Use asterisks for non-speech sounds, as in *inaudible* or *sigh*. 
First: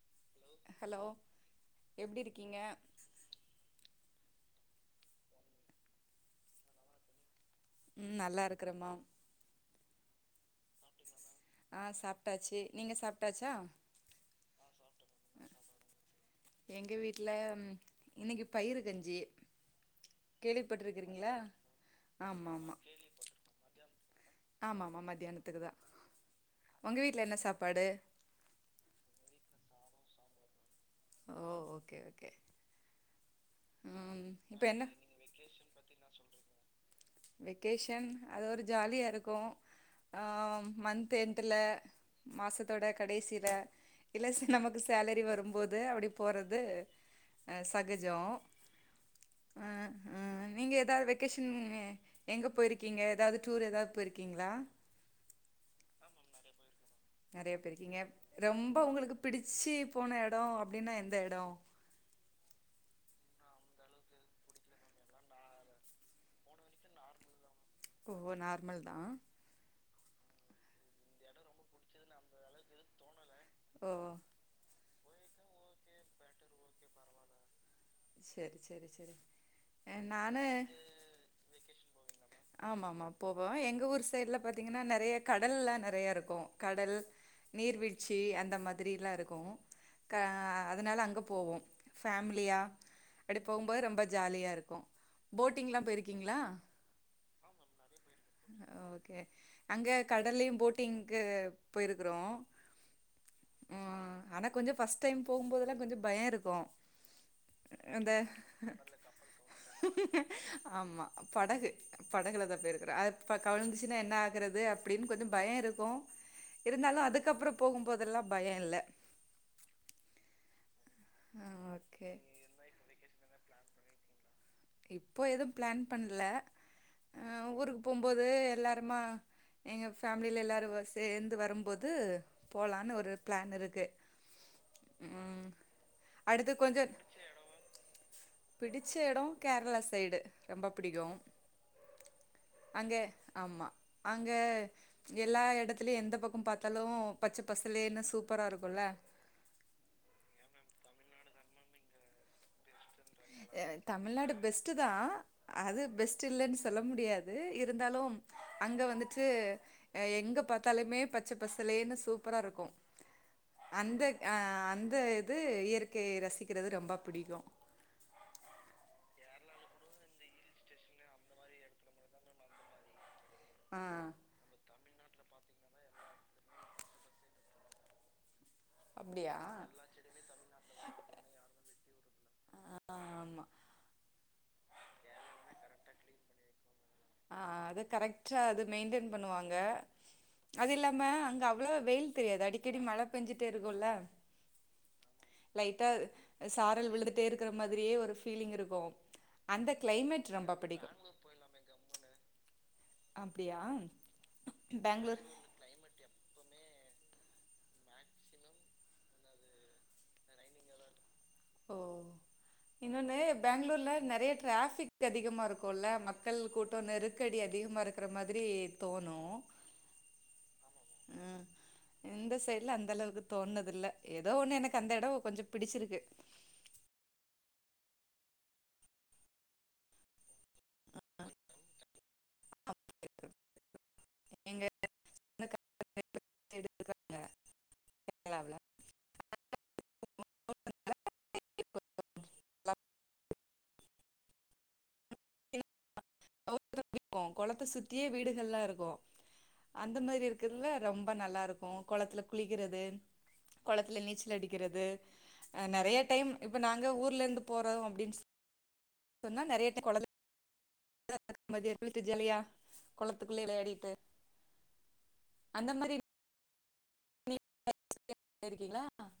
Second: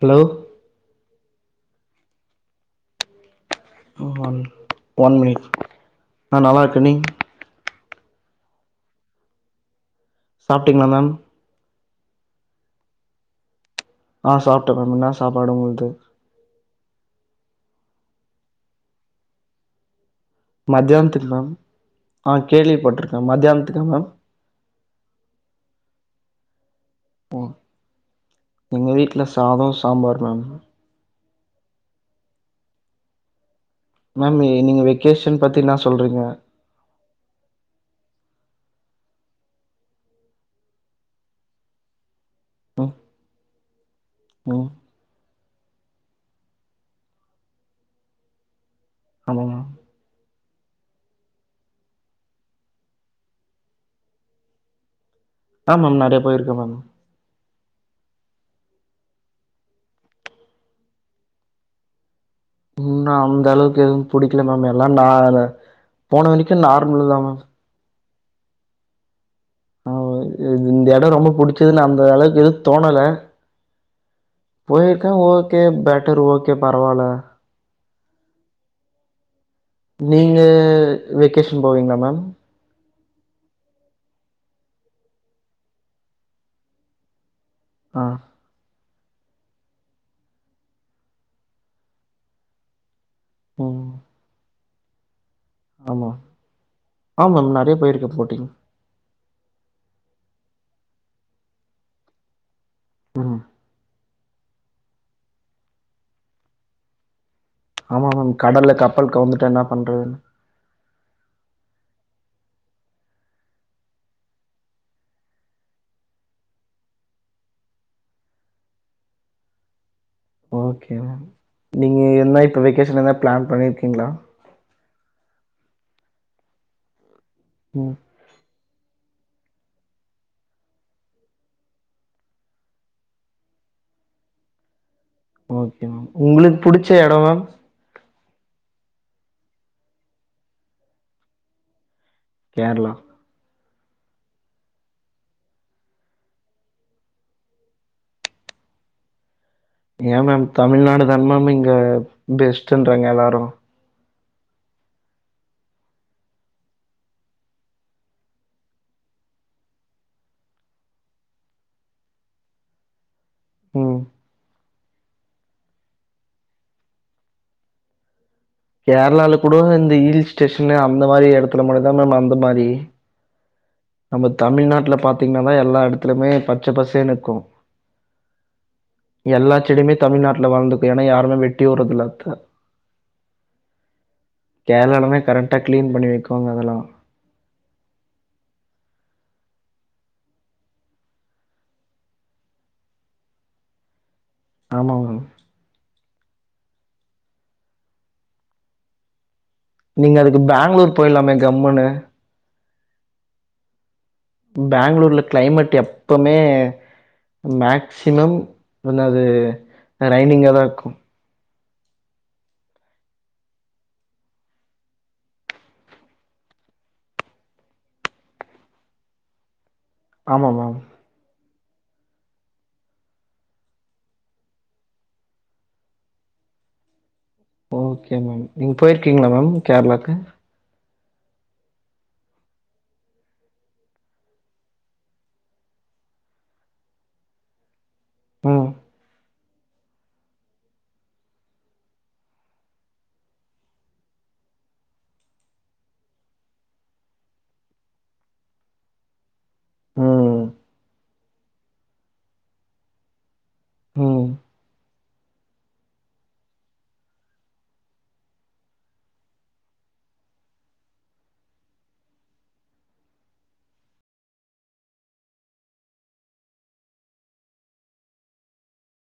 Hello hello எப்படி இருக்கீங்க one one minute நா நல்லா இருக்கே நீங் ம் நல்லா இருக்குறேமா சாப்ட்டீங்களா மேம் ஆ சாப்ட்டாச்சு நீங்க சாப்ட்டாச்சா ஆ சாப்ட்ட மேம் என்னா சாப்பாடு உங்களக்கு எங்க வீட்டில இன்னைக்கி பயிரு கஞ்சி மத்தியானத்துக்கு கேள்விப்பட்டிருக்றீங்ளா மேம் ஆ ஆமா ஆமா கேள்விப்பட்டிருக்கே மத்தியானத்துக்கா மேம் ஆமா ஆமா மத்தியானத்துக்குதா உங்க வீட்ல என்ன ஓ சாப்பாடு எங்க வீட்டுல சாதோ சாம்பார் மேம் ஓ ஓக்கே ஓக்கே மேம் இப்ப நீங்க என்ன வெக்கேஷன் பத்தி என்னா சொல்றீங்க வெக்கேஷன் அது ஒரு ஜாலியா இருக்கு ஆ மந்த்த் எண்ட்டுல மாசத்தோட ம் கடைசியில இல்ல சி ம் நமக்கு சேலரி வரும்போது அப்படி போறது சகஜோ ஆமா ஆ மேம் ஆ நீங்க ஏதாவது வெக்கேஷன் எங்க போயிருக்கீங்க ஏதாவது டூர் ஏதாவது போயிருக்கீங்ளா ஆ மேம் நெறையா போயிருக்கே மேம் நெறைய போய்ருக்கீங்க ரொம்ப உங்களுக்கு பிடிச்சு போன எடோ அப்படின்னா எந்த எடோ இன்னு அந்த அளவுக்கு எதுவு புடிக்கல மேம் எல்லா நா போனவனைக்கு நார்மலு தா மேம் ஓ நார்மல் தா ஆ இந்த எடோ ரொம்ப பிடிச்சிதுன்னு அந்த அளவுக்கு எதுவு தோணல ஓ போயிருக்கே ஓகே பெட்டர் ஓகே பரவால்ல செரி செரி செரி நீங்க நானு வெக்கேஷன் போவீங்ளா மேம் ஆமமா போவோ எங்க ஊர் சைட்ல பாத்தீங்கன்னா நெறைய கடல்லா நெறைய இருக்கு கடல் ஆ நீர்வீழ்ச்சி அந்த மா ரிலா இருக்கு க அதனால அங்க போவோ ஃபேமிலியா அப்டி போம்போது ம் ரொம்ப ஜாலியா இருக்கு போட்டிங்லா ஆமா போயிருக்கீங்ளா ஆ மேம் நெறைய போயிருக்கே போட்டிங் ஓகே அங்க கடல்லியு போட்டிங்க்கு போயிருக்குறோ ம் ஆ ஆனா கொஞ்ச ஃபர்ஸ்ட் டைம் போகும்போதெல்லா கொஞ்சோ பயோ இருக்கு ஆமா அந்த மேம் கடல்ல கப்பல் கவுந்துட்டா என்ன பண்றதுன்னு ஆமா படகு படகுல தா போயிருக்கிறே அது இப்போ கவிழந்துச்சுனா என்ன ஆகுறது அப்டின் கொஞ்ச பய இருக்கு இருந்தாலு அதுக்கப்புறோ போகும்போதெல்லா பய இல்ல ஓகே மேம் ஆ நீங்க ஓகே என்ன இப்போ வெக்கேஷன் என்ன பிளான் பண்ணியிருக்கீங்ளா இப்போ எதும் பிளான் பண்ல அ ஊருக்கு ம் போம்போது எல்லாருமா எங்கள் ஃபேமிலியில எல்லாரு சேந்து வரும்போது போலான்னு ஒரு பிளான் இருக்கு ம் ஓகே மேம் அடுத்து உங்களுக்கு கொஞ்சோ புடிச்ச எடோ மேம் பிடிச்ச இடோ கேரளா சைடு ரொம்ப புடிக்கு கேரளா அங்க ஆமா அங்க எல்லா இடத்துலேயு எந்த பக்கம் பாத்தாலு பச்ச பசலேனு சூப்பரா இருக்குல்ல ஏ மேம் தமிழ்நாடு தா மேம் இங்க பெஸ்ட்ன்றாங்க எல்லாரு அ தமிழ்நாடு பெஸ்ட்டு தாஅது பெஸ்ட்டு இல்லன் சொல்ல முடியாது இருந்தாலு அங்க வந்துட்டு எங்க பாத்தாலுமே பச்ச பசலேன்னு சூப்பரா இருக்கு ம் அந்த அ அந்த இது இயற்கைய ரசிக்கிறது ரொம்ப புடிக்கு கேர்ளால கூட இந்த ஹில் ஸ்டேஷன் அந்த மாரி இடத்துல மட்டு தா மேம் அந்த மாரி ஆ இப்போ தமிழ்நாட்ல பாத்தீங்கன்னா எல்லா எடத்துலுமே பச்ச பசேன்க்கு அப்டியா எல்லா செடிமே தமிழ்நாட்டுல வளந்துக்கு ஏன்னா யாருமே வெட்டியே உட்றதுல்ல அத்த ஆமா கேர்ளாலதா கரெட்டா கிளீன் பண்ணி வைக்குவாங்க அதலா ஆ அது கரெக்டா அது மெயின்டென் பண்ணுவாங்க அது இல்லாம அங்க அவ்ளவா வெயில் தெரியாது அடிக்கடி மழ பெஞ்சுட்டே இருக்குல்ல ஆமா மேம் லைட்டா சாரல் விழுதுட்டேருக்கிற மாதிரியே ஒரு ஃபீலிங் இருக்கு அந்த நீங்க கிளைமேட் அதுக்கு ரொம்ப பிடிக்கு பெங்களூர் போயிர்லாமே கம்முன்னு. அப்டியா பெங்ளூர்ல பெங்களூர் க்ளைமேட் எப் எப்போமோ மேக்சிமம் வந்து அது ரைனிங்காதா இருக்கு ஓ இன்னொன்னு பேங்ளூர்ல நெறைய டிராஃபிக் அதிகமா இருக்குல்ல மக்கள் கூட் ட்ட நெருக்கடி அதிகமாக இருக்கற மாதிரி தோணு ஆமா மேம் ம் இந்த சைட்ல அந்த அளவுக்கு தோணது இல்ல ஏதோ ஒண்ணு எனக்கு அந்த எடோ கொஞ்சோ பிடிச்சிருக்கு ஓகே மேம் நீங்க போயிருக்கீங்களா மேம் கேரளாவுக்கு *unintelligible* *inaudible* ம். *inaudible* *unintelligible* கொளத்த சுத்தியே வீடுகள்லா இருக்கு அந்த மாரி ம். இருக்கதுல ரொம்ப நல்லாருக்கு கொளத்துல குளிக்கிறது கொளத்துல ம். நீச்சல் அடிக்கிறது அ நெறைய டைம் இப்ப நாங்க ஊர்ல இருந்து போறோ அப்டினு சொன்னா நெறைய டை கொள *unintelligible* ட்டு ஜாலியா கொளத்துக்குள்ளே விளாடிட்டு அந்த மாரி *unintelligible* போய்ருக்கீங்களா